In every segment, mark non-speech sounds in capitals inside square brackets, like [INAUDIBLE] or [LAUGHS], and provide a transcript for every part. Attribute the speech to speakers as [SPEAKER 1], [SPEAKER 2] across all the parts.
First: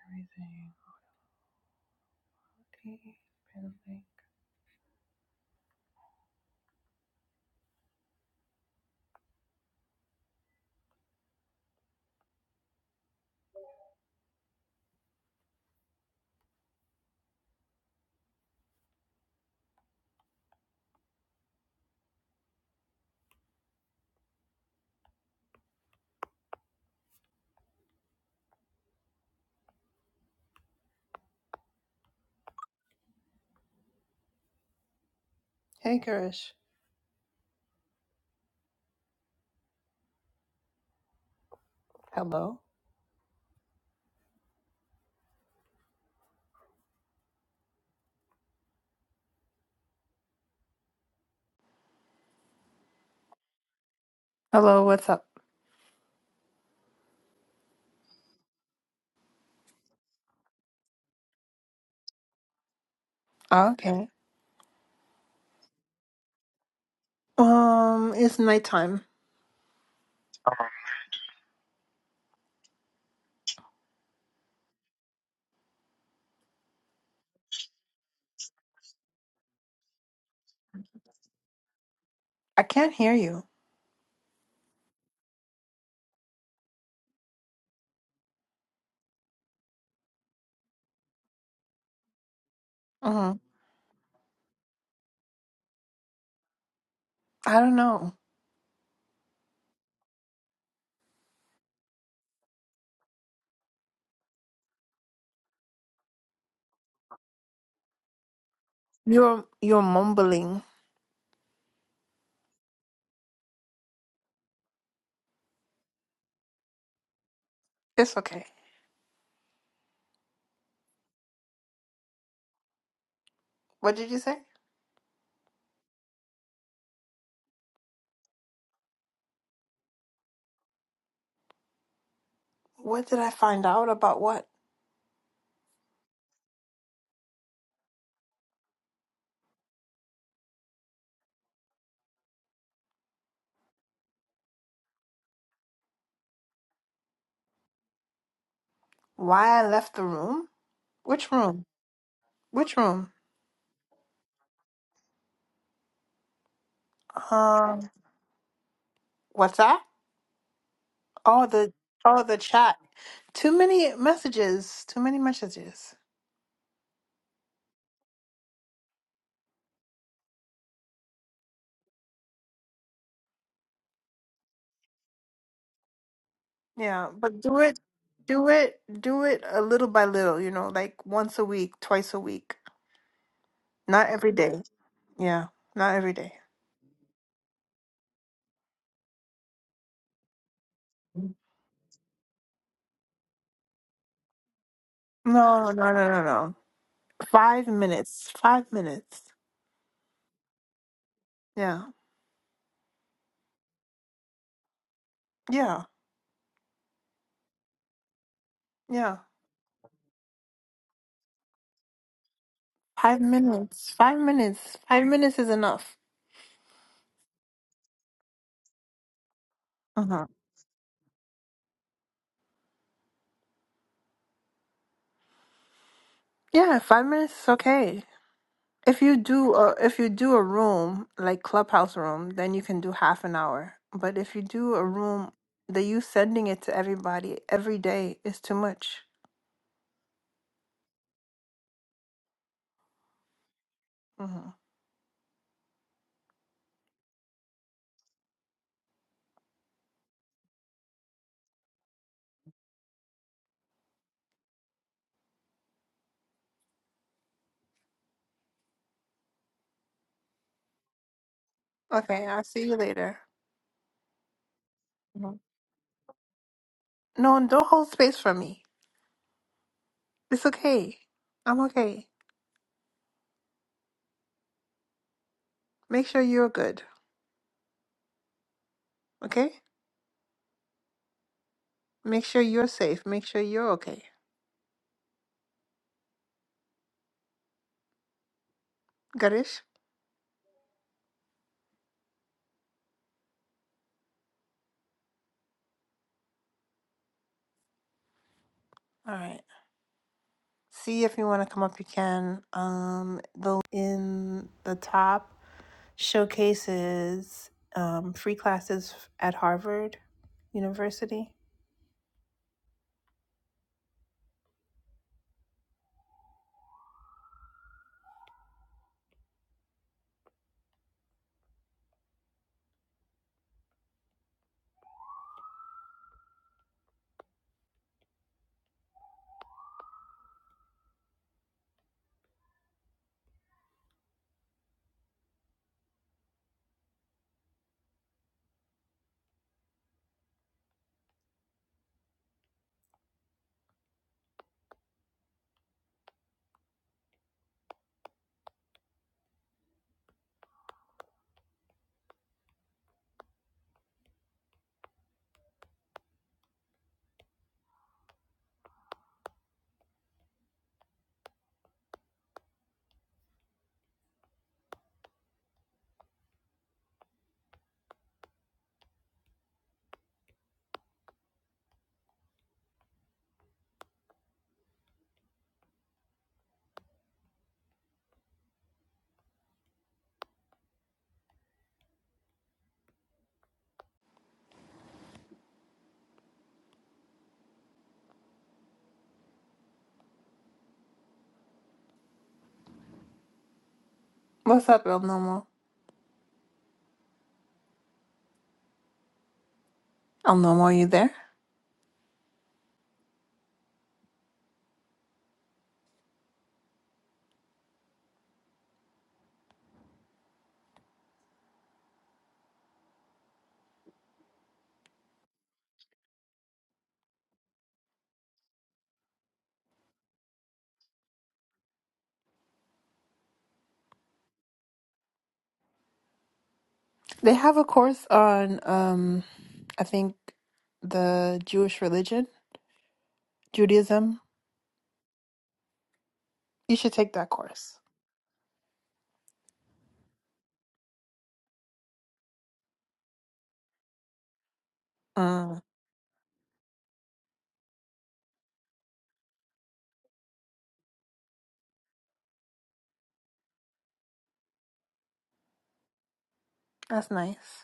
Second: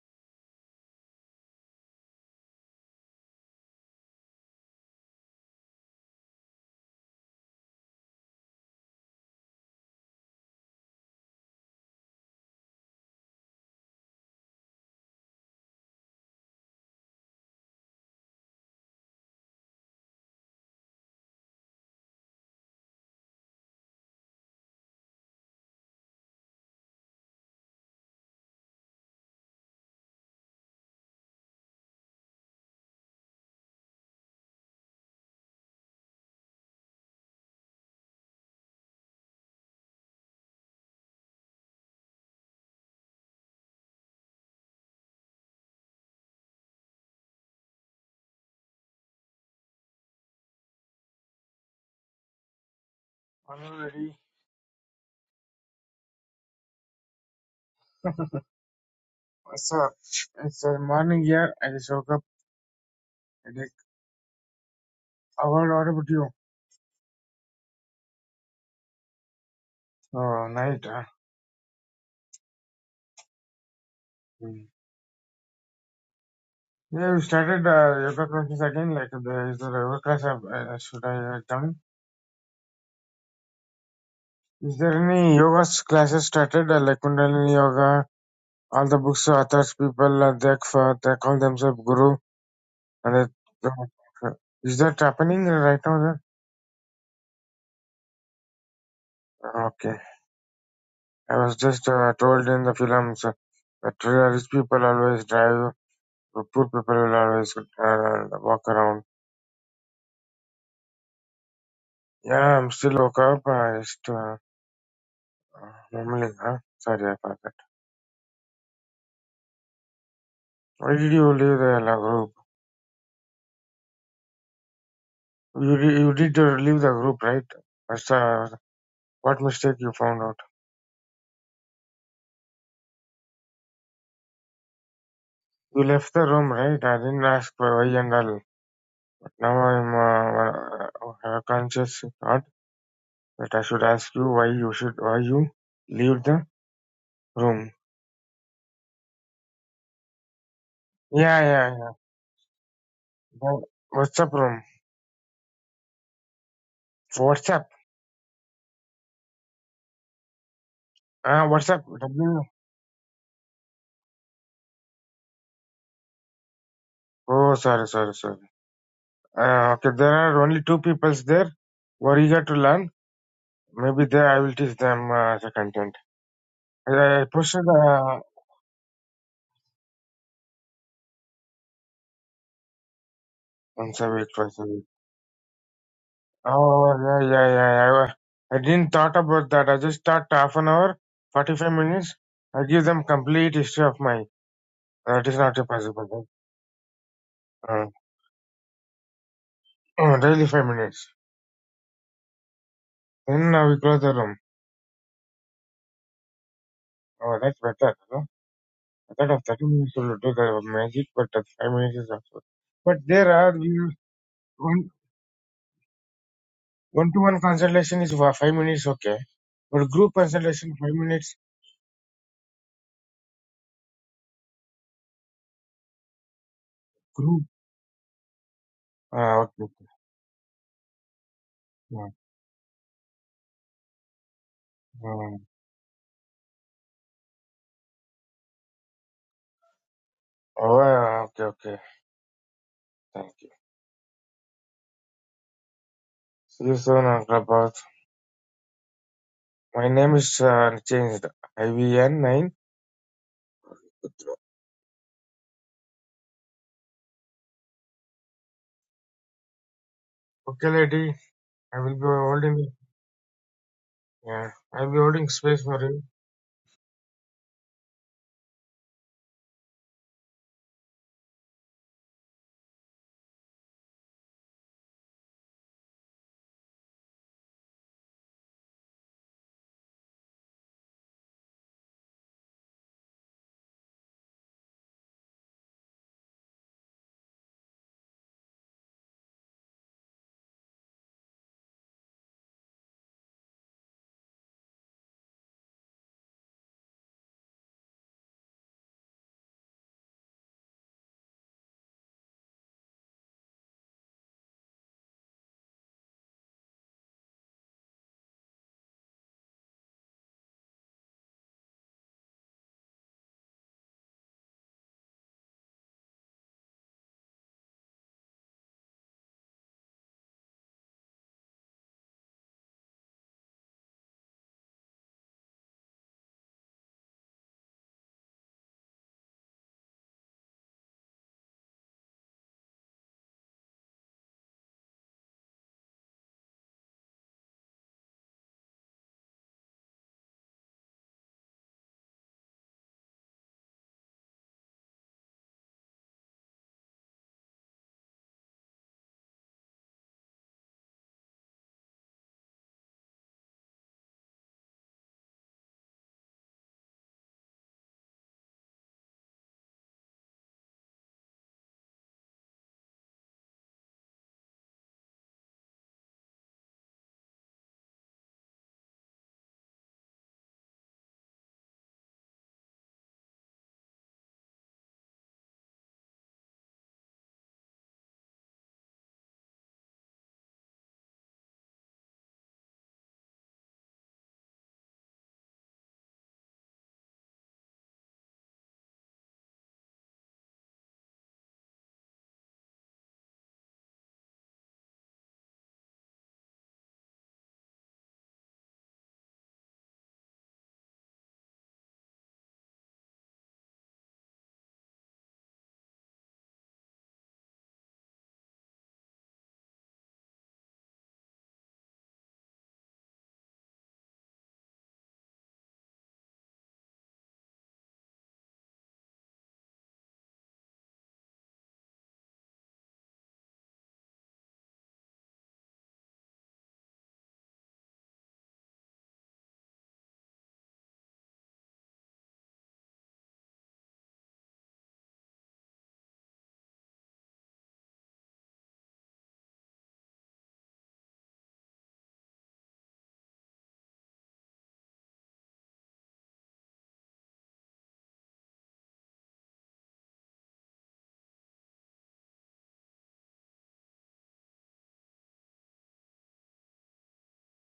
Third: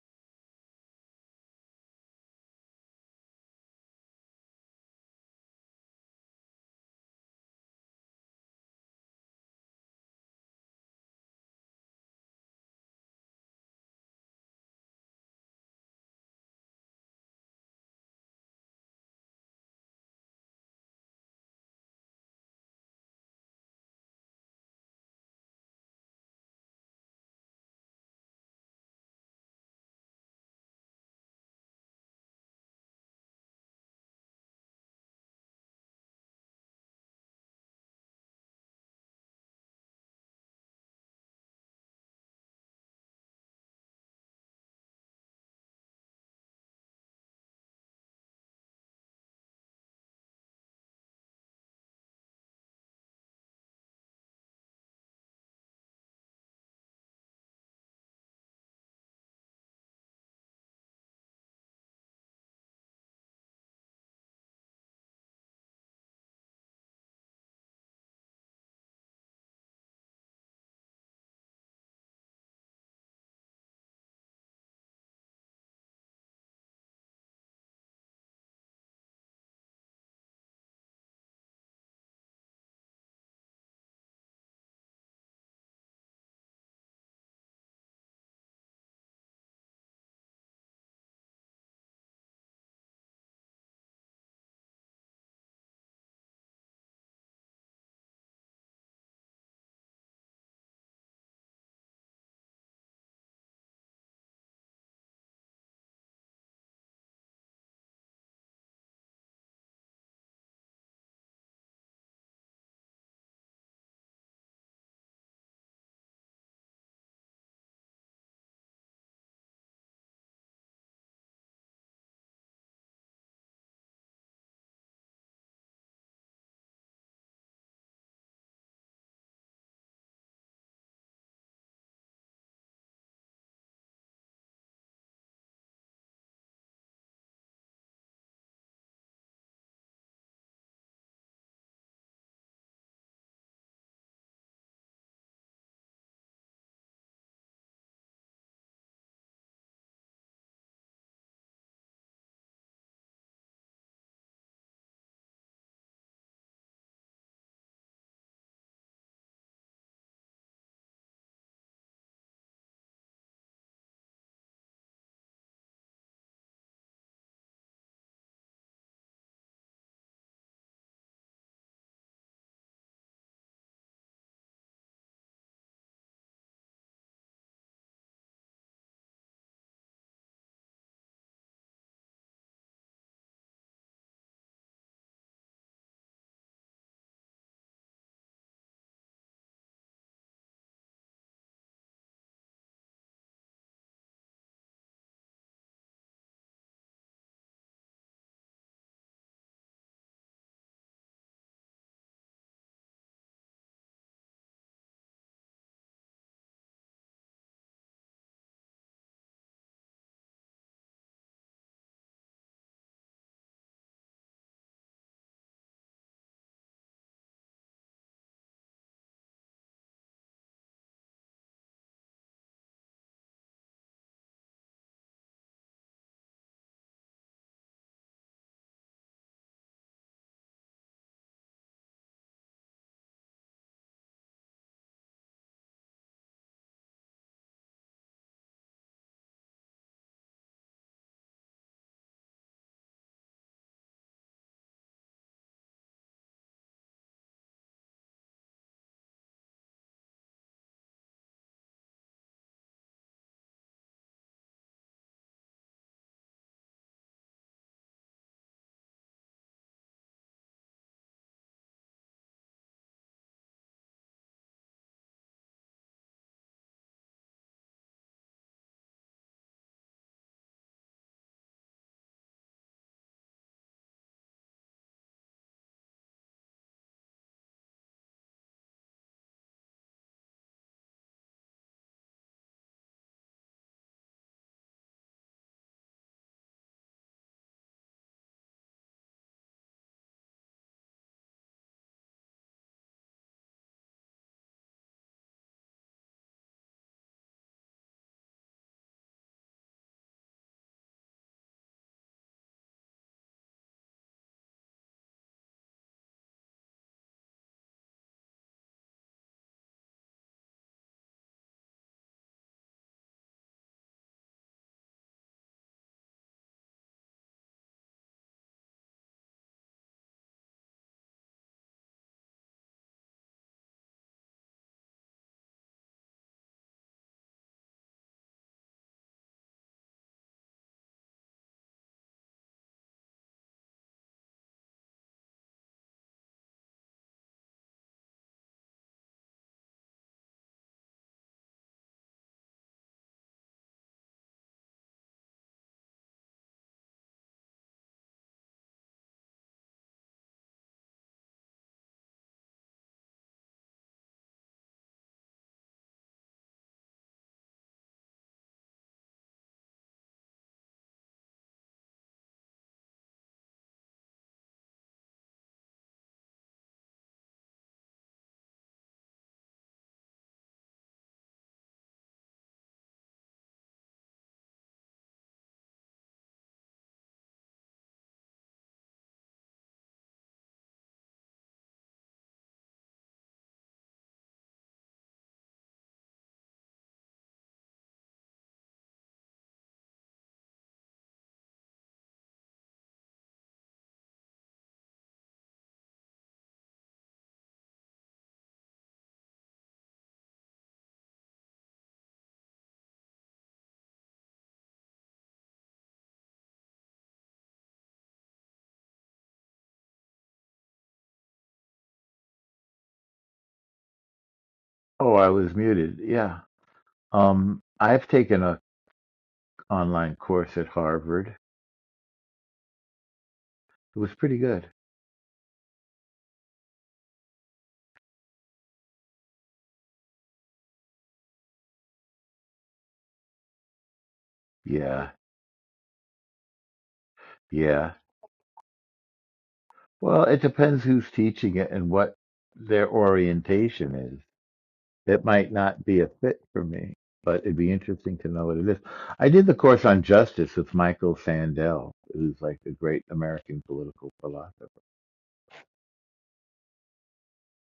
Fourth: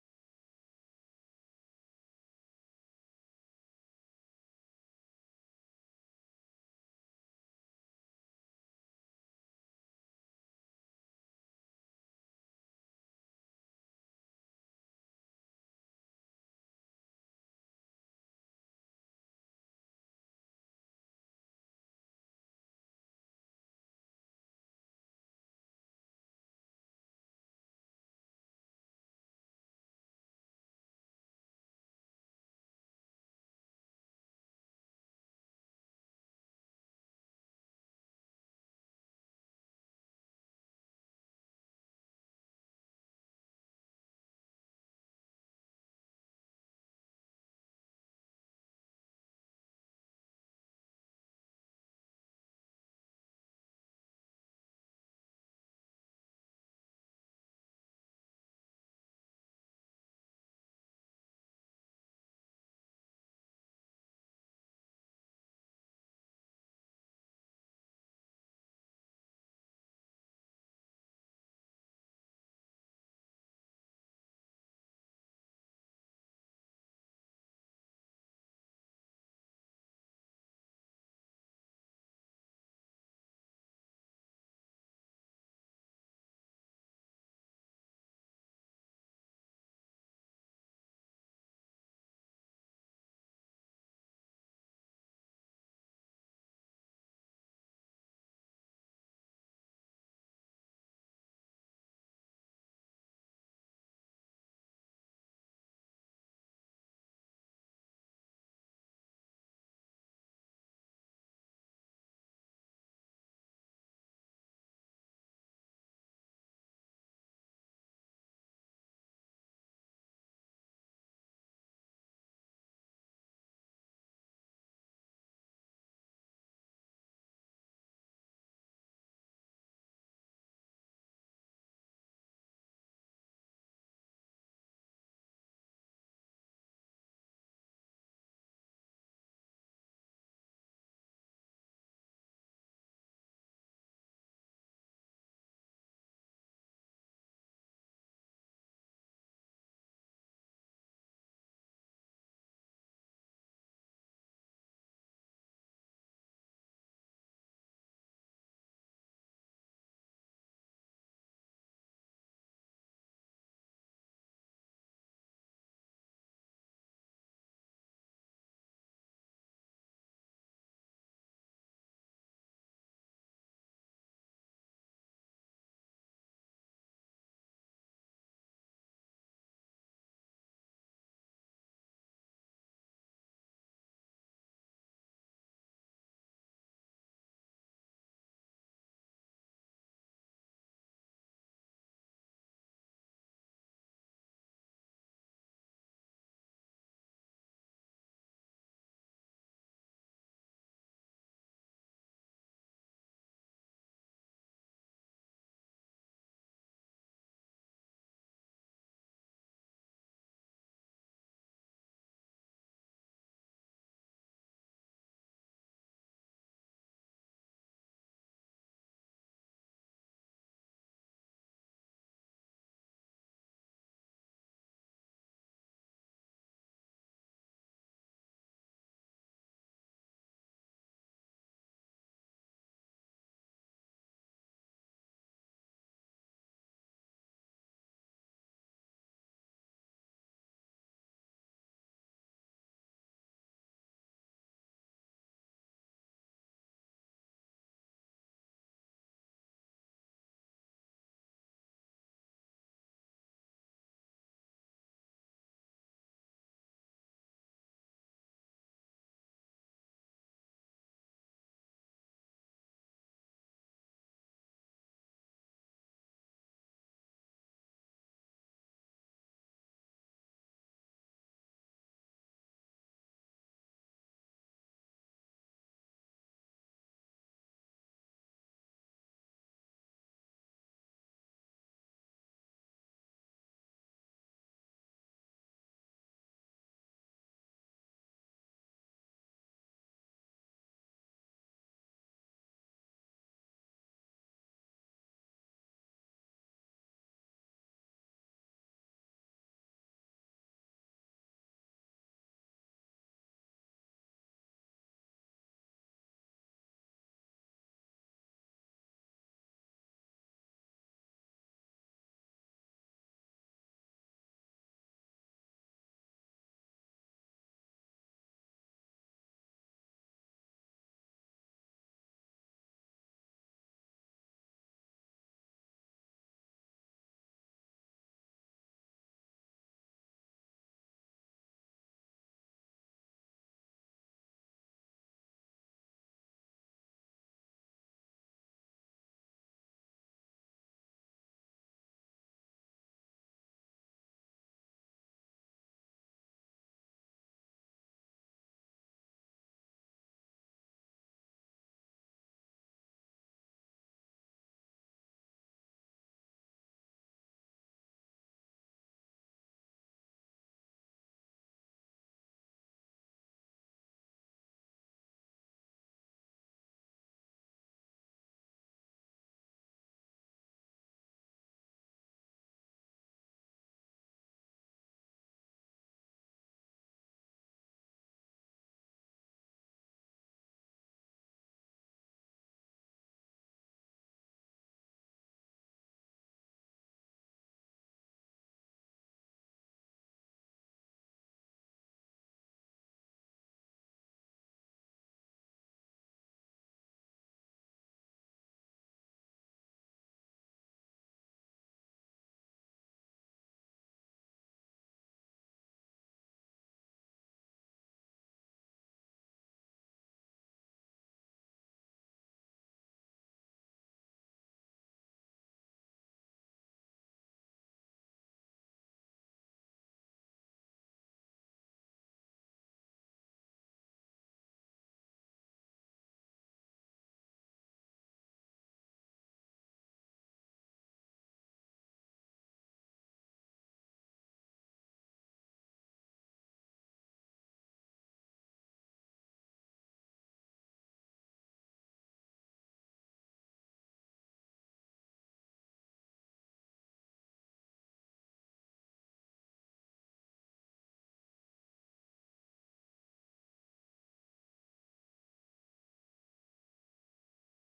[SPEAKER 1] Everything. Okay. Apparently. Hey, Garish. Hello.
[SPEAKER 2] Morning, Lady.
[SPEAKER 1] Hello, what's up?
[SPEAKER 2] What's up? It's uh, morning here. I just woke up. Like,
[SPEAKER 1] Oh, okay.
[SPEAKER 2] how about, what about you?
[SPEAKER 1] Um, it's nighttime.
[SPEAKER 2] Oh, night, huh? Hmm. Yeah, we started uh, yoga classes again. Like, there is a yoga class. Uh, uh, should I uh, come?
[SPEAKER 1] I can't hear you.
[SPEAKER 2] Is there any yoga s- classes started? Uh, like Kundalini yoga. All the books, authors, people, uh, they, uh, they call themselves guru.
[SPEAKER 1] Uh,
[SPEAKER 2] And
[SPEAKER 1] huh.
[SPEAKER 2] that, uh, is that happening right now?
[SPEAKER 1] I don't know.
[SPEAKER 2] Then? Okay. I was just uh, told in the films uh, that rich people always drive The poor people will always get tired and walk around.
[SPEAKER 1] You're you're mumbling.
[SPEAKER 2] Yeah, I'm still woke up. I just uh, uh, mumbling. Huh? Sorry, I forgot.
[SPEAKER 1] It's okay.
[SPEAKER 2] Why did you leave the la group?
[SPEAKER 1] What did you say?
[SPEAKER 2] You did, you did uh, leave the group, right? That's, uh, what mistake you found out?
[SPEAKER 1] What did I find out about what?
[SPEAKER 2] You left the room, right? I didn't ask why and all. Now I'm uh, have a conscious thought that I should ask you why you should why you leave the room.
[SPEAKER 1] Why I left the room? Which
[SPEAKER 2] Yeah,
[SPEAKER 1] room?
[SPEAKER 2] yeah,
[SPEAKER 1] Which room?
[SPEAKER 2] yeah. What's up, room? What's up?
[SPEAKER 1] Um, what's that? Oh,
[SPEAKER 2] Ah, what's
[SPEAKER 1] the
[SPEAKER 2] up?
[SPEAKER 1] oh the
[SPEAKER 2] W.
[SPEAKER 1] chat. Too many messages. Too many messages.
[SPEAKER 2] Oh, sorry, sorry, sorry. Uh, okay, there are only two peoples there. What you got to learn. Maybe there I will teach them uh, the content.
[SPEAKER 1] Yeah,
[SPEAKER 2] I, I
[SPEAKER 1] but do
[SPEAKER 2] posted
[SPEAKER 1] it,
[SPEAKER 2] the
[SPEAKER 1] do it, do it a little by little, you know, like once a week, twice a week. Not
[SPEAKER 2] answer wait
[SPEAKER 1] every
[SPEAKER 2] for a
[SPEAKER 1] day.
[SPEAKER 2] second.
[SPEAKER 1] Yeah, not every day.
[SPEAKER 2] Oh yeah yeah yeah. yeah. I, wa- I didn't thought about that. I just thought half an hour, forty five minutes. I give them complete history of my. That is not
[SPEAKER 1] No, no, no, no,
[SPEAKER 2] possible.
[SPEAKER 1] no. Five
[SPEAKER 2] Uh,
[SPEAKER 1] minutes. Five minutes.
[SPEAKER 2] uh, [CLEARS THROAT] daily five minutes.
[SPEAKER 1] Yeah,
[SPEAKER 2] Then uh, we close the room.
[SPEAKER 1] yeah,
[SPEAKER 2] Oh, that's better. No? I
[SPEAKER 1] yeah.
[SPEAKER 2] thought of thirty minutes will do the magic, but uh, five minutes is also. But
[SPEAKER 1] Five
[SPEAKER 2] there are
[SPEAKER 1] minutes.
[SPEAKER 2] we.
[SPEAKER 1] Five minutes. Five minutes is enough.
[SPEAKER 2] One to one consultation is for five minutes, okay. But group
[SPEAKER 1] Uh-huh.
[SPEAKER 2] consultation, five minutes,
[SPEAKER 1] Yeah, five
[SPEAKER 2] group.
[SPEAKER 1] minutes is okay. If you
[SPEAKER 2] Ah,
[SPEAKER 1] do
[SPEAKER 2] okay. okay.
[SPEAKER 1] a, if you do a room like clubhouse
[SPEAKER 2] Hmm,
[SPEAKER 1] room, then you can do half an hour. But if you do a room,
[SPEAKER 2] hmm.
[SPEAKER 1] the you sending it to everybody every day is too much.
[SPEAKER 2] Oh, ah, okay, okay. Thank you.
[SPEAKER 1] hmm
[SPEAKER 2] See you soon, Uncle Boss. My name is uh, changed. IVN9. Okay, lady. I will be
[SPEAKER 1] Okay, I'll see
[SPEAKER 2] holding,
[SPEAKER 1] you later.
[SPEAKER 2] yeah, I will be holding
[SPEAKER 1] Mhm.
[SPEAKER 2] space for you.
[SPEAKER 1] No, and don't hold space for me. It's okay. I'm okay. Make sure you're good. Okay. Make sure you're safe. Make sure you're okay. Garish. All right. See if you want to come up, you can. Um, the in the top showcases um, free classes at Harvard University. What's up, El Nomo? El Nomo, are you there?
[SPEAKER 3] Oh, I was muted. Yeah. Um, I've taken a online course at Harvard. It was pretty good.
[SPEAKER 1] They have a course on, um, I think, the Jewish religion, Judaism.
[SPEAKER 3] Yeah.
[SPEAKER 1] You should take that course.
[SPEAKER 3] Yeah. Well, it depends who's teaching it and what their orientation is. It might
[SPEAKER 1] Mm,
[SPEAKER 3] not be a fit for me, but it'd be interesting to know what it is. I did the course on justice with Michael Sandel, who's like a great American political philosopher.
[SPEAKER 1] that's nice.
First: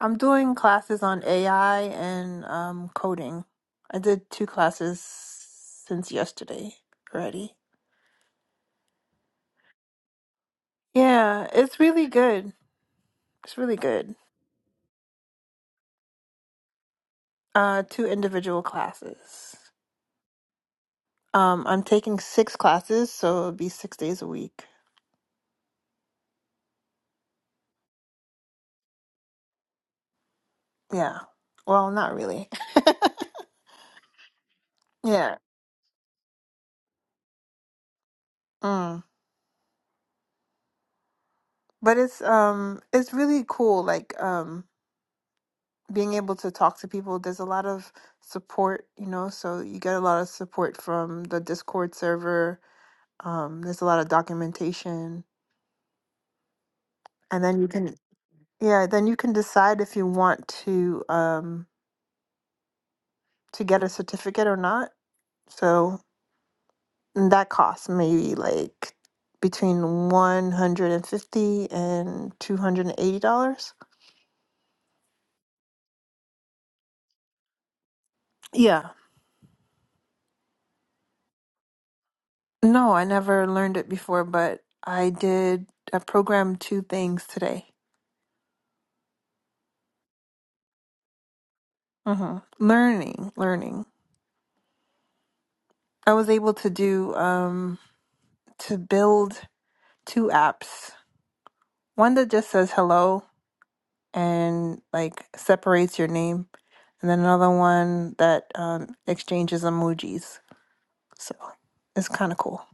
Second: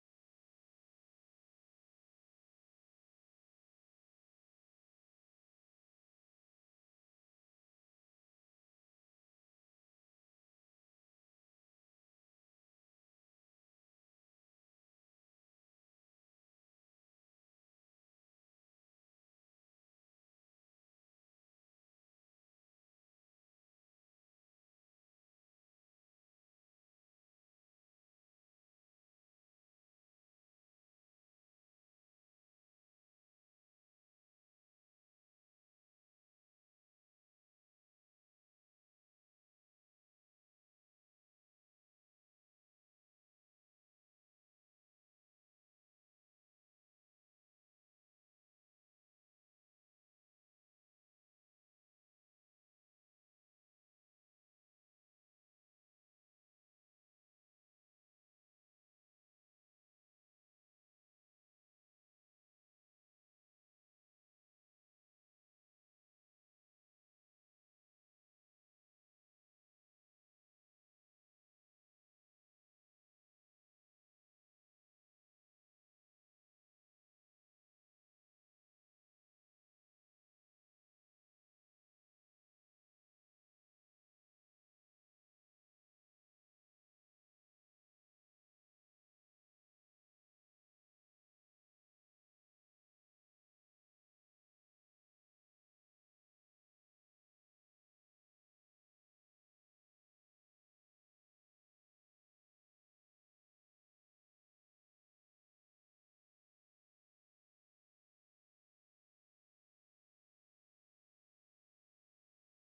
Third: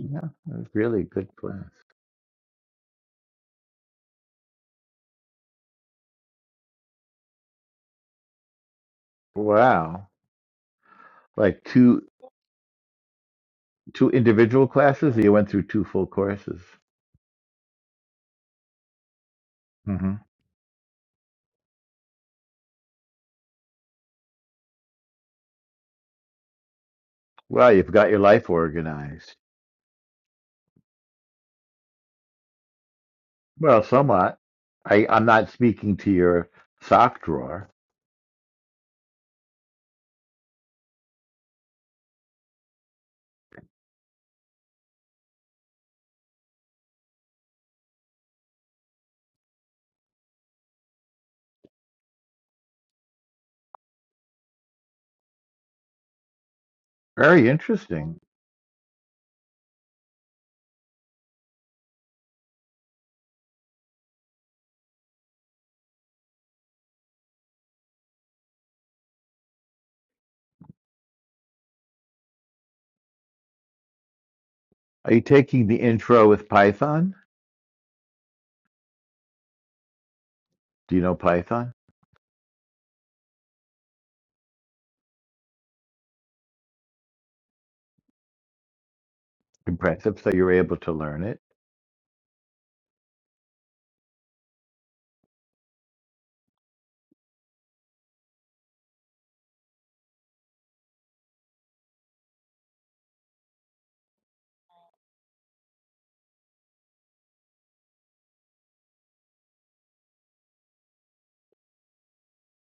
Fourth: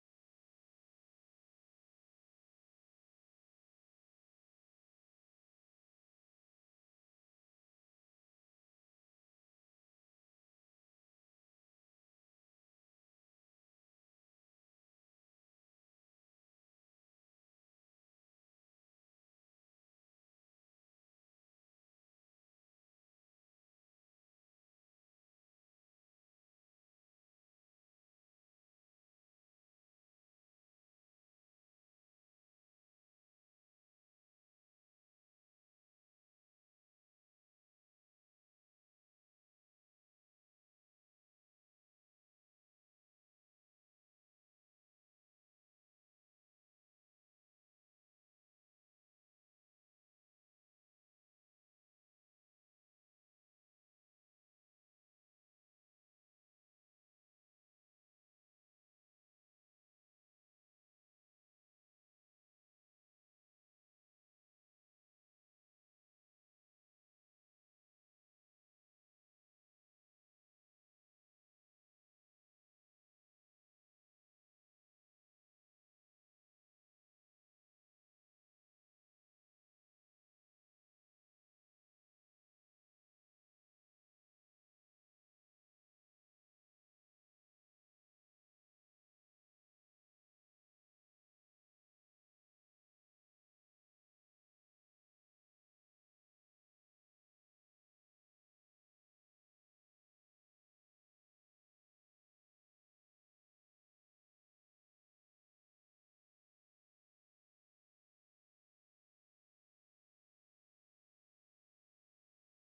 [SPEAKER 1] I'm doing
[SPEAKER 3] it was really
[SPEAKER 1] classes
[SPEAKER 3] a
[SPEAKER 1] on
[SPEAKER 3] good class.
[SPEAKER 1] AI and um, coding. I did two classes since yesterday already.
[SPEAKER 3] Wow.
[SPEAKER 1] Yeah,
[SPEAKER 3] Like
[SPEAKER 1] it's
[SPEAKER 3] two
[SPEAKER 1] really good. It's really
[SPEAKER 3] two
[SPEAKER 1] good.
[SPEAKER 3] individual classes, or you went through two full courses?
[SPEAKER 1] Uh, two individual classes.
[SPEAKER 3] Mm-hmm.
[SPEAKER 1] Um, I'm taking six classes, so it'll be six days a week.
[SPEAKER 3] Well, you've got your life organized.
[SPEAKER 1] Yeah. Well, not really. [LAUGHS]
[SPEAKER 3] Well, somewhat. I, I'm
[SPEAKER 1] Yeah.
[SPEAKER 3] not speaking to your sock drawer.
[SPEAKER 1] Mm. But it's um, it's really cool. Like um, being able to talk to people. There's a lot of support, you know. So you get a lot of support from the Discord server Um, there's a lot of documentation, and
[SPEAKER 3] Very
[SPEAKER 1] then you can,
[SPEAKER 3] interesting.
[SPEAKER 1] yeah, then you can decide if you want to um, to get a certificate or not. So and that costs maybe like between one hundred and fifty and two hundred and eighty dollars.
[SPEAKER 3] Are you taking the intro with Python?
[SPEAKER 1] Yeah.
[SPEAKER 3] Do you know Python?
[SPEAKER 1] No, I never learned it before, but I did. I programmed two things today.
[SPEAKER 3] Impressive. So you're able to learn it.
[SPEAKER 1] hmm Learning, learning. I was able to do um to build two apps. One that just says hello and like separates your name, and then another one that um, exchanges emojis. So it's kind of cool.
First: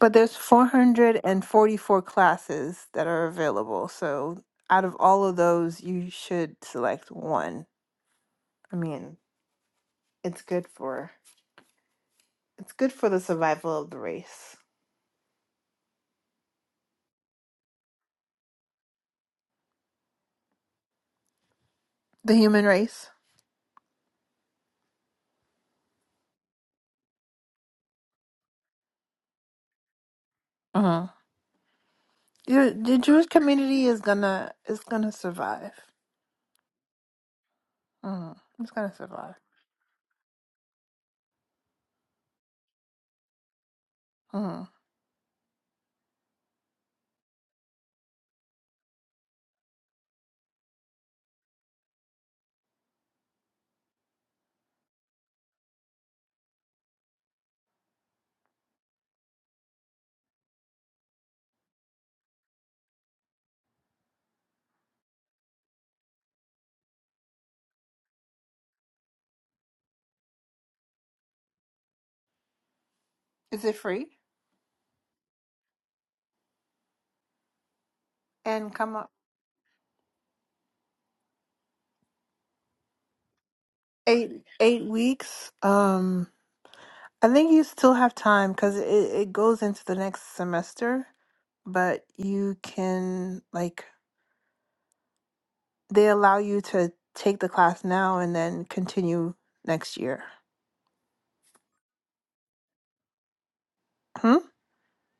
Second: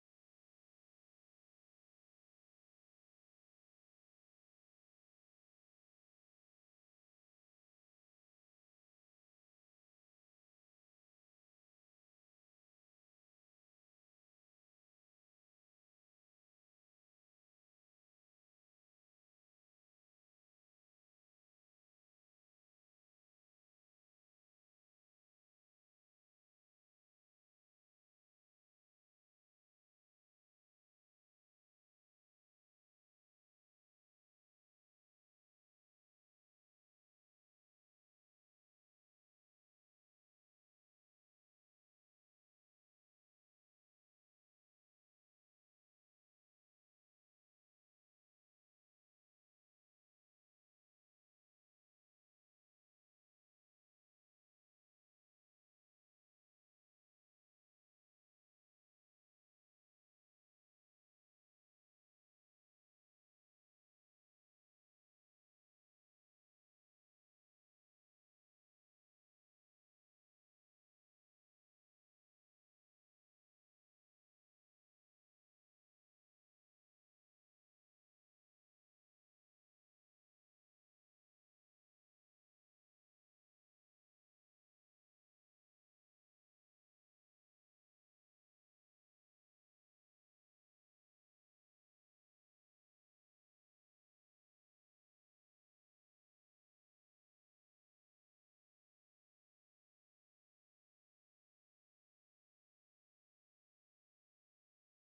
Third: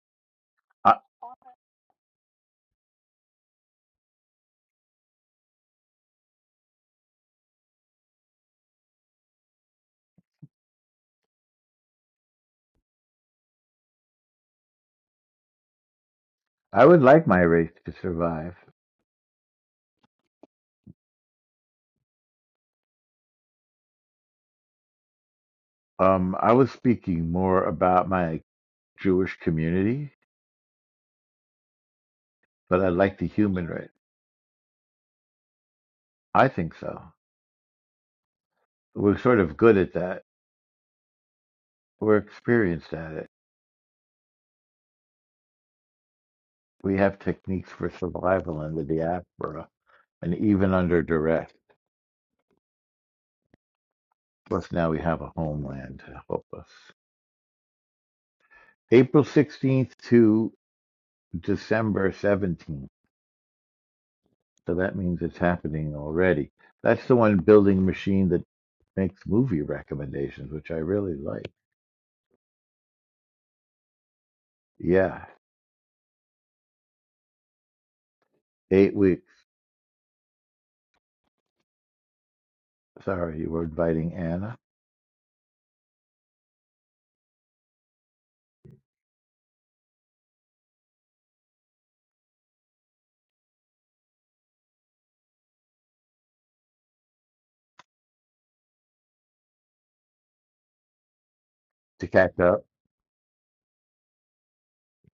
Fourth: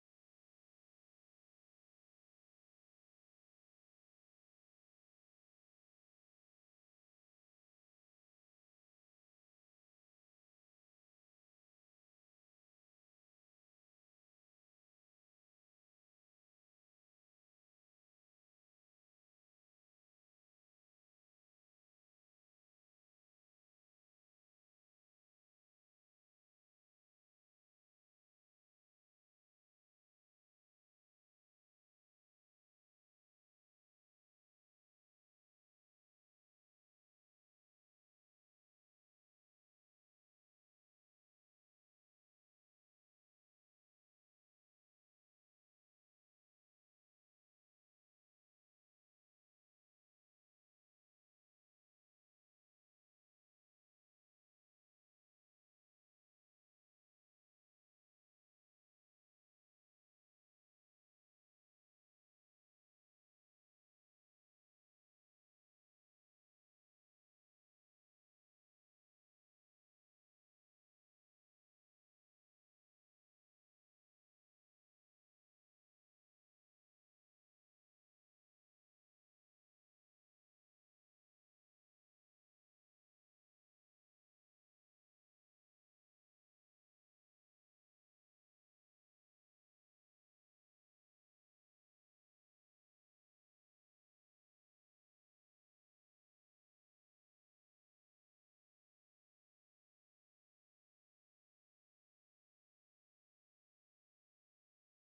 [SPEAKER 1] But there's
[SPEAKER 3] I,
[SPEAKER 1] 444 classes that are available. So out of all of those, you should select one. I mean, it's good for it's good for the survival of the race,
[SPEAKER 3] I would like my race to survive.
[SPEAKER 1] the human race.
[SPEAKER 3] Um, I was speaking more about my Jewish community,
[SPEAKER 1] Uh-huh. Your
[SPEAKER 3] but I
[SPEAKER 1] the
[SPEAKER 3] like
[SPEAKER 1] Jewish
[SPEAKER 3] the human
[SPEAKER 1] community
[SPEAKER 3] race.
[SPEAKER 1] is gonna is gonna survive.
[SPEAKER 3] I think so.
[SPEAKER 1] Uh-huh. It's gonna
[SPEAKER 3] We're
[SPEAKER 1] survive.
[SPEAKER 3] sort of good at that. We're experienced at it.
[SPEAKER 1] Uh-huh.
[SPEAKER 3] We have techniques for survival in the diaspora and even under duress. Plus, now we have a homeland to help us. April 16th to December 17th. So that means it's happening already. That's the one building machine that makes movie recommendations, which I really like.
[SPEAKER 1] Is it free?
[SPEAKER 3] Yeah,
[SPEAKER 1] And come
[SPEAKER 3] eight
[SPEAKER 1] up.
[SPEAKER 3] weeks. Sorry, you were inviting
[SPEAKER 1] eight
[SPEAKER 3] Anna
[SPEAKER 1] eight weeks. Um, I think you still have time because it, it goes into the next semester, but you can like they allow you to take the class now and then continue next year.
[SPEAKER 3] to catch up.
[SPEAKER 1] Hmm?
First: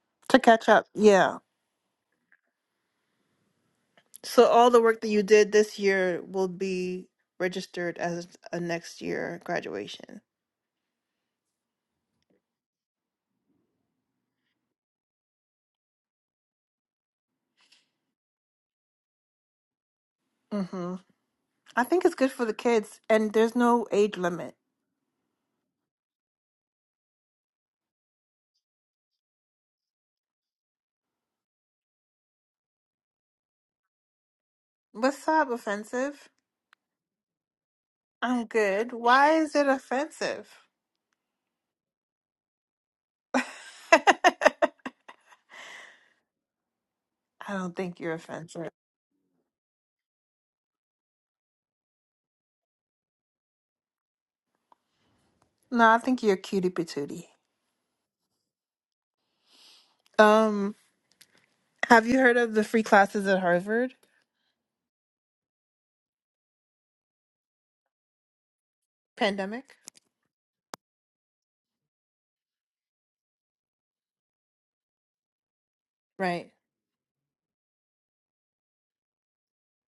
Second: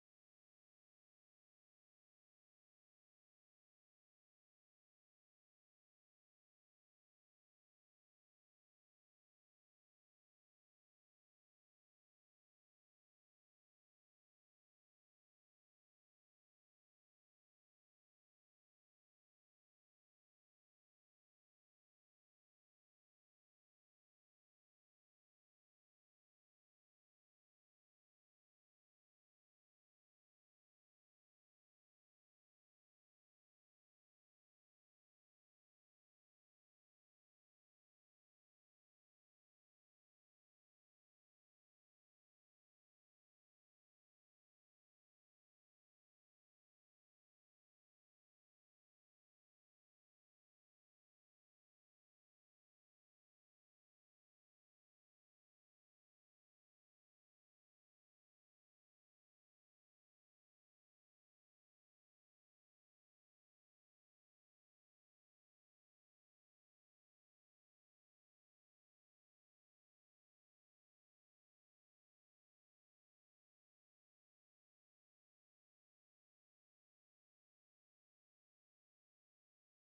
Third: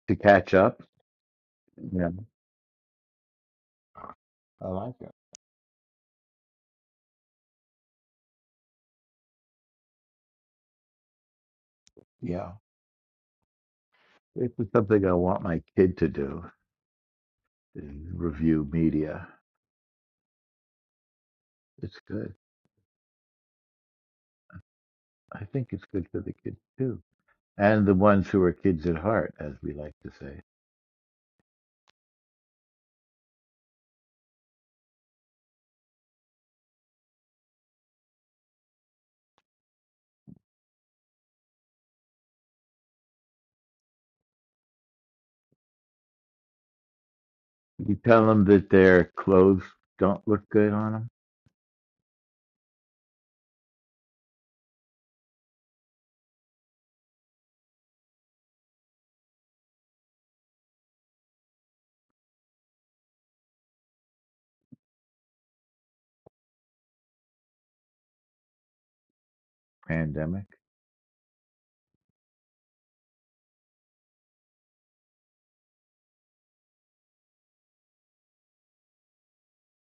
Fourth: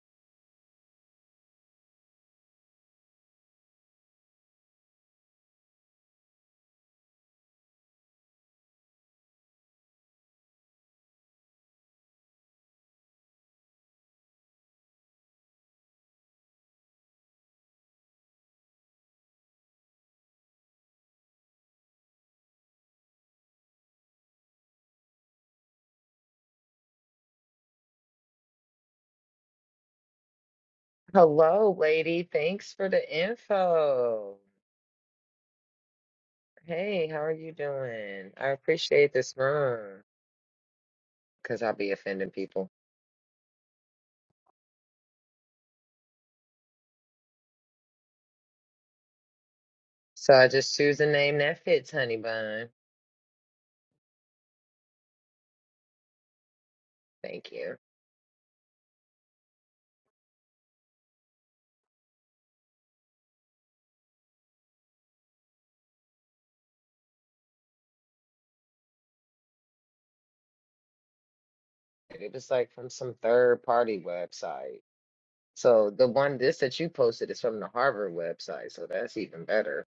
[SPEAKER 3] To
[SPEAKER 1] To
[SPEAKER 3] catch
[SPEAKER 1] catch
[SPEAKER 3] up.
[SPEAKER 1] up. Yeah.
[SPEAKER 3] Yeah,
[SPEAKER 1] So
[SPEAKER 3] I
[SPEAKER 1] all the
[SPEAKER 3] like
[SPEAKER 1] work that
[SPEAKER 3] it.
[SPEAKER 1] you did this year will be registered as a next year graduation.
[SPEAKER 3] Yeah, this is something I want my kid to do: is review media.
[SPEAKER 1] Mm-hmm. I
[SPEAKER 3] It's
[SPEAKER 1] think it's good
[SPEAKER 3] good.
[SPEAKER 1] for the kids and there's no age limit.
[SPEAKER 3] I think it's good for the kids too. and the ones who are kids at heart, as we like to say.
[SPEAKER 4] Hello, lady. Thanks for the info.
[SPEAKER 1] What's up, offensive?
[SPEAKER 4] Hey, how are you doing?
[SPEAKER 1] I'm
[SPEAKER 4] I
[SPEAKER 1] good.
[SPEAKER 4] appreciate
[SPEAKER 1] Why
[SPEAKER 4] this
[SPEAKER 1] is it
[SPEAKER 4] room
[SPEAKER 1] offensive?
[SPEAKER 4] because I'll be offending people.
[SPEAKER 1] [LAUGHS] I don't
[SPEAKER 3] You
[SPEAKER 1] think you're
[SPEAKER 3] tell them
[SPEAKER 1] offensive.
[SPEAKER 3] that their clothes don't
[SPEAKER 4] So I
[SPEAKER 3] look good
[SPEAKER 4] just
[SPEAKER 3] on
[SPEAKER 4] choose a
[SPEAKER 3] them.
[SPEAKER 4] name that fits, honey bun.
[SPEAKER 1] No, I think you're cutie patootie.
[SPEAKER 4] Thank you.
[SPEAKER 1] Um, have you heard of the free classes at Harvard? Pandemic?
[SPEAKER 3] Pandemic.
[SPEAKER 4] And It was like from some third party website. So the one
[SPEAKER 1] Right,
[SPEAKER 4] this that you posted is from the Harvard website, so that's even better.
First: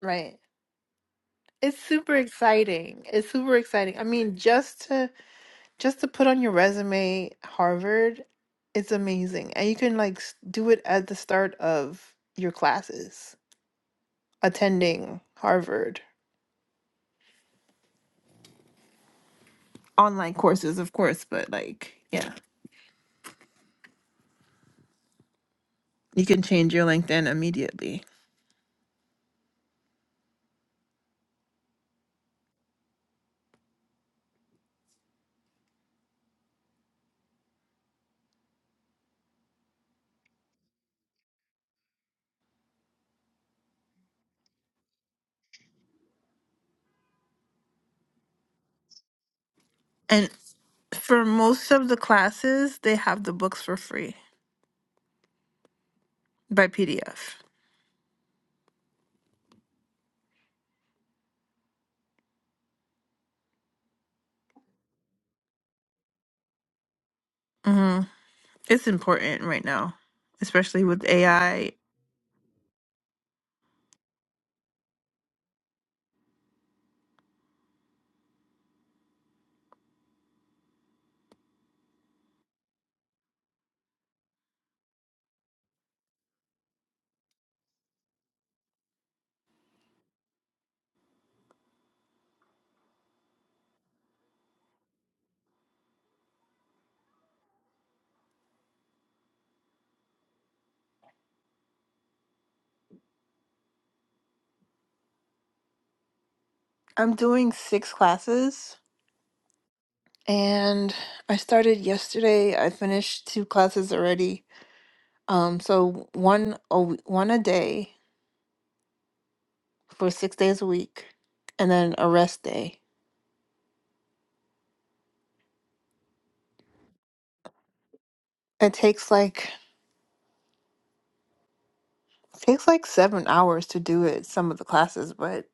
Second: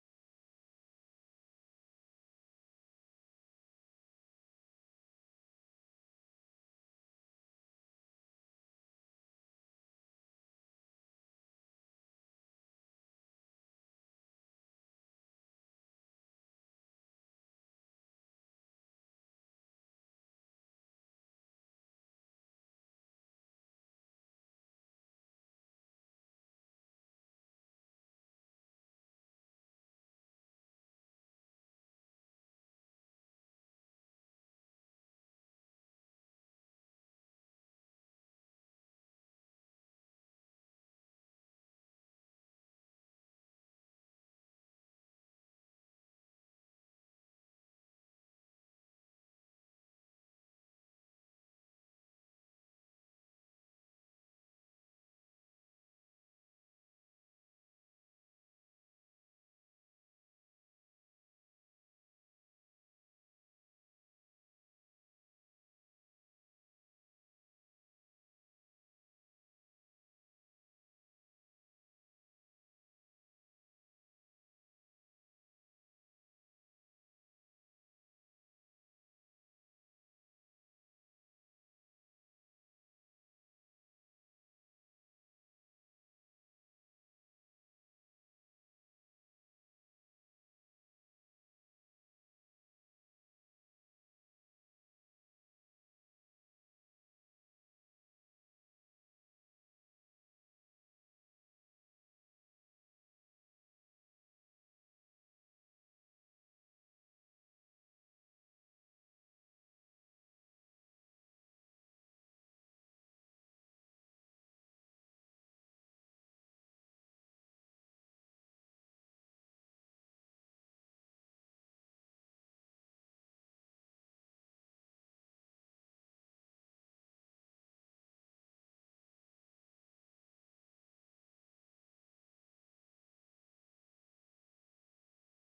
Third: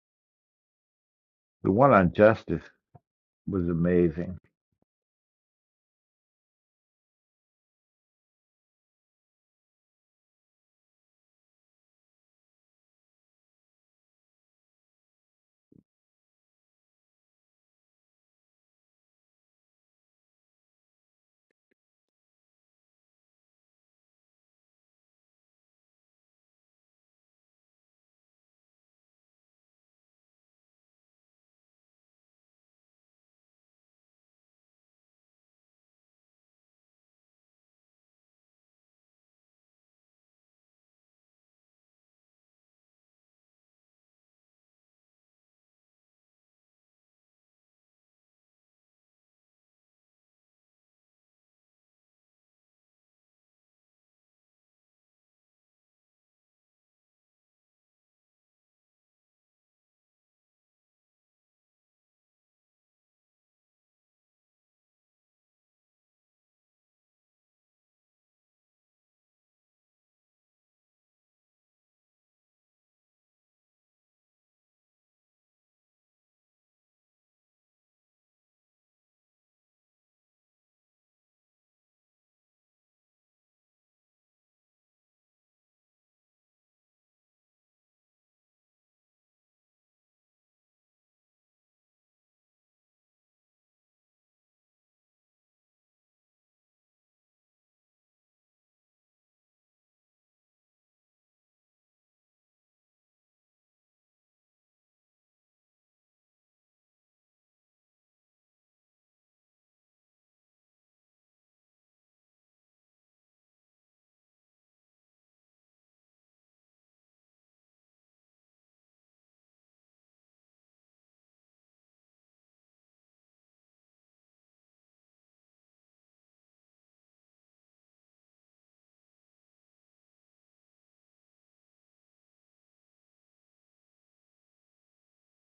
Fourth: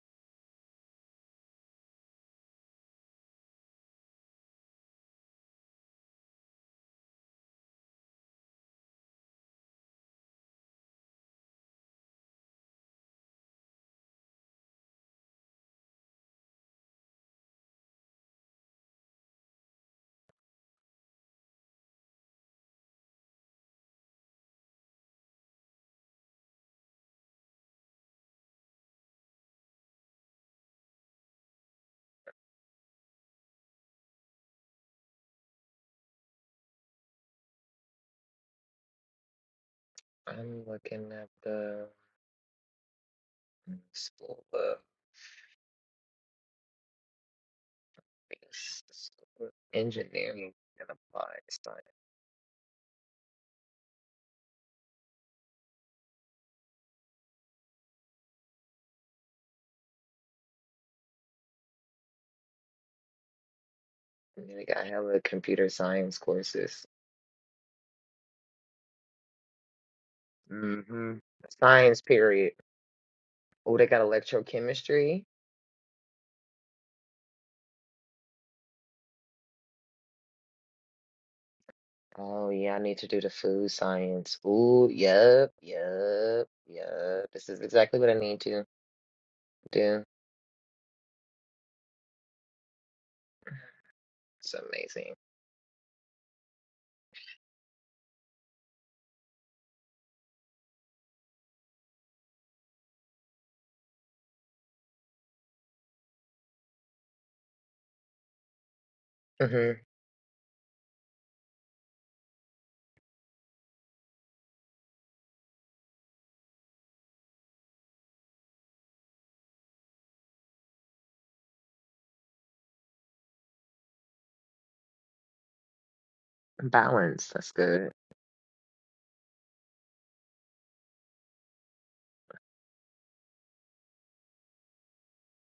[SPEAKER 1] right.
[SPEAKER 3] The
[SPEAKER 1] It's
[SPEAKER 3] one on
[SPEAKER 1] super
[SPEAKER 3] justice
[SPEAKER 1] exciting. It's super
[SPEAKER 3] was
[SPEAKER 1] exciting. I
[SPEAKER 3] amazing.
[SPEAKER 1] mean, just to just to put on your resume Harvard, it's amazing. And you can like s- do it at the start of your classes, attending Harvard. Online courses, of course, but like, yeah. You can change your LinkedIn immediately.
[SPEAKER 4] I'm looking at the School of School of Engineering and
[SPEAKER 1] for
[SPEAKER 4] Applied
[SPEAKER 1] most
[SPEAKER 4] Science.
[SPEAKER 1] of the classes, they have the books for free by PDF.
[SPEAKER 4] And they got hella computer science courses.
[SPEAKER 1] hmm It's important right now, especially with
[SPEAKER 4] hmm
[SPEAKER 1] AI.
[SPEAKER 4] Science period. Oh, they got electrochemistry. Oh yeah, I need to do the food science. Ooh, yep, yep, yep. This is exactly what I need to do. It's amazing.
[SPEAKER 1] I'm doing six classes,
[SPEAKER 4] mm
[SPEAKER 1] and I started yesterday. I finished two classes already. Um, so one a w- one a day for six days a week, and then a rest day.
[SPEAKER 4] hmm Balance. That's good.
[SPEAKER 1] It takes like takes like seven hours to do it. Some of the classes, but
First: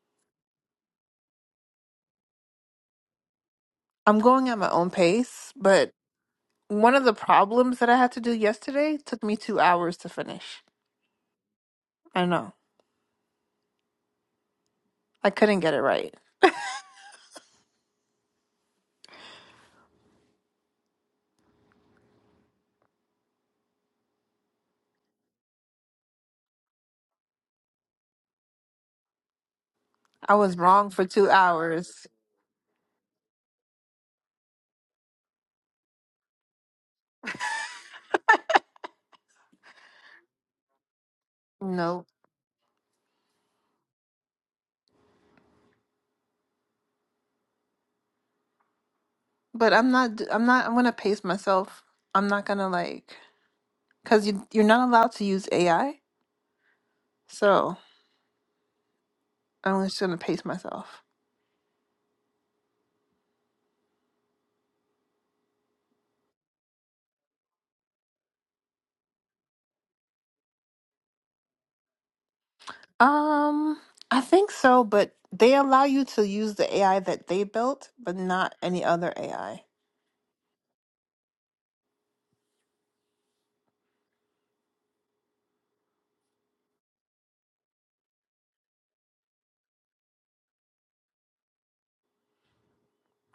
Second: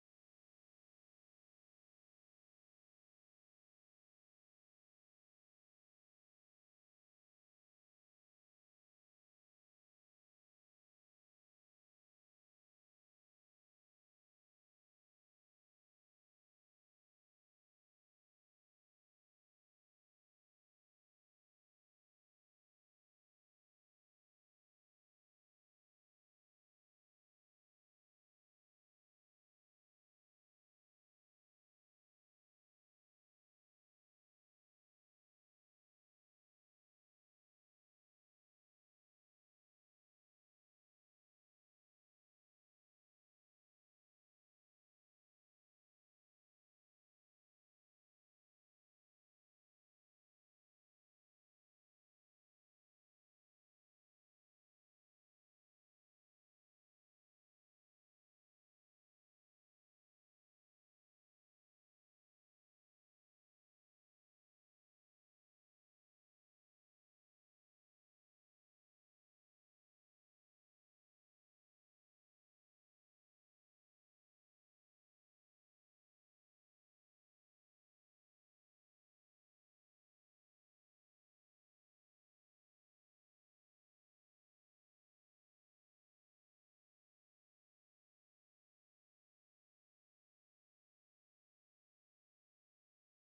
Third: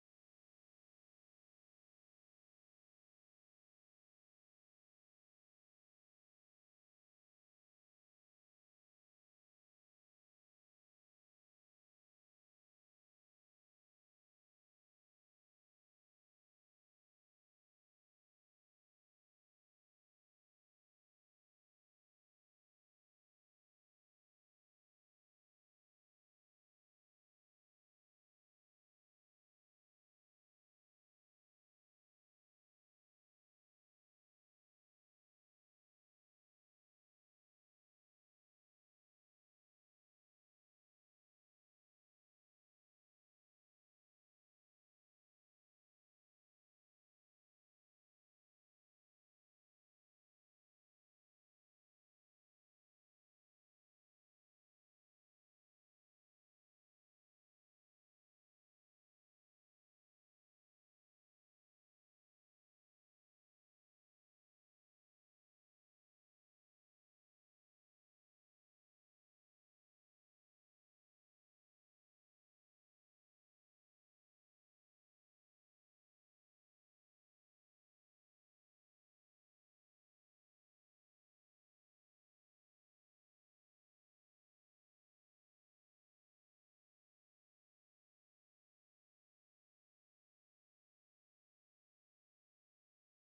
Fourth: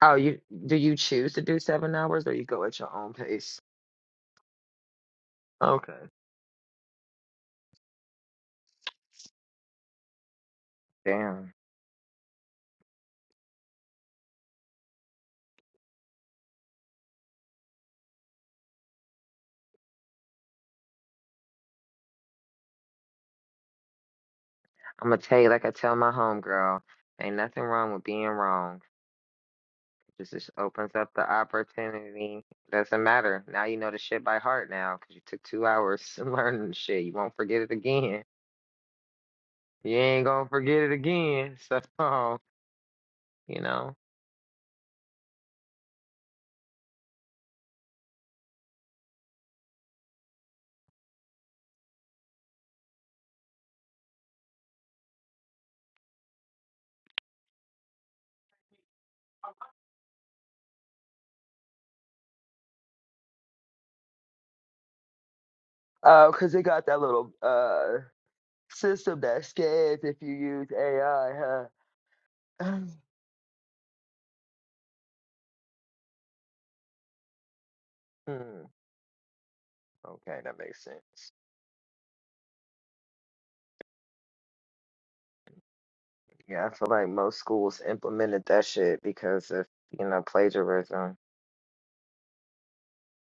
[SPEAKER 4] Oh, you do you choose to do seven hours or you go at your own pace?
[SPEAKER 1] I'm going at my own pace. But
[SPEAKER 4] Okay.
[SPEAKER 1] One of the problems that I had to do yesterday took me two hours to finish.
[SPEAKER 4] Damn.
[SPEAKER 1] I know. I couldn't get it right.
[SPEAKER 4] I'm gonna tell you like I tell my homegirl, ain't nothing wrong with being wrong. This
[SPEAKER 1] I
[SPEAKER 4] just
[SPEAKER 1] was wrong
[SPEAKER 4] opens
[SPEAKER 1] for
[SPEAKER 4] up the
[SPEAKER 1] two hours.
[SPEAKER 4] opportunity. Doesn't matter. Now you know the shit by heart now because you took two hours [LAUGHS] learning the shit. You won't forget it again. You ain't gonna forget it again. [LAUGHS]
[SPEAKER 1] No,
[SPEAKER 4] So, you know.
[SPEAKER 1] but I'm not, d- I'm not, I'm gonna pace myself. I'm not gonna like, cause you, you're not allowed to use AI. So I'm just gonna pace myself.
[SPEAKER 4] Oh, because they got that little uh system that scans if you use AI, huh? [SIGHS] [CLEARS THROAT]
[SPEAKER 1] Um, I think so, but they allow you to use the AI that they built, but not
[SPEAKER 4] Hmm.
[SPEAKER 1] any other AI.
[SPEAKER 4] Okay, that makes sense. Yeah, I feel like most schools implemented that shit because of, you know, plagiarism.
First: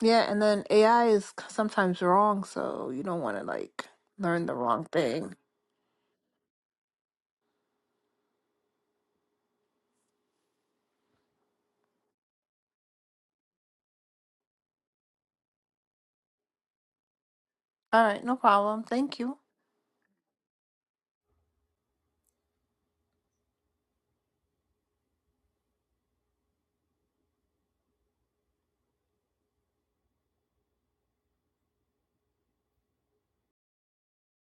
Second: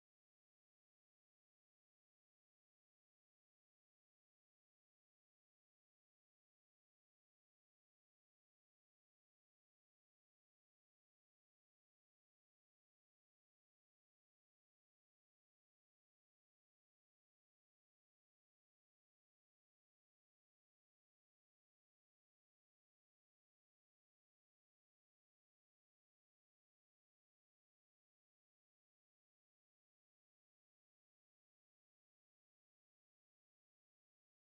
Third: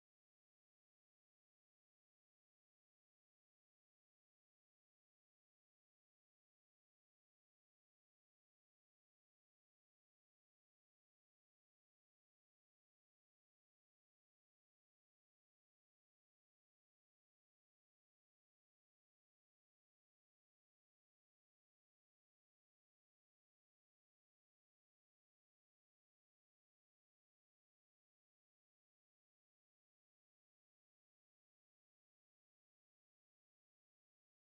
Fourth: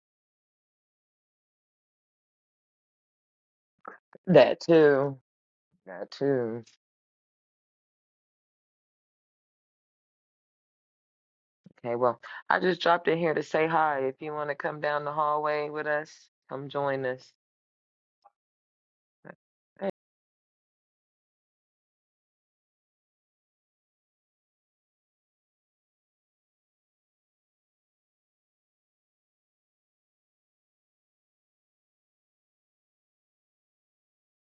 [SPEAKER 1] Yeah, and then AI is c- sometimes wrong, so you don't want to like learn the
[SPEAKER 4] That
[SPEAKER 1] wrong
[SPEAKER 4] too.
[SPEAKER 1] thing.
[SPEAKER 4] That too. Okay, well, I just dropped in here to say hi. If you want to come down the hallway with us, come join us.
[SPEAKER 1] All right, no problem. Thank you.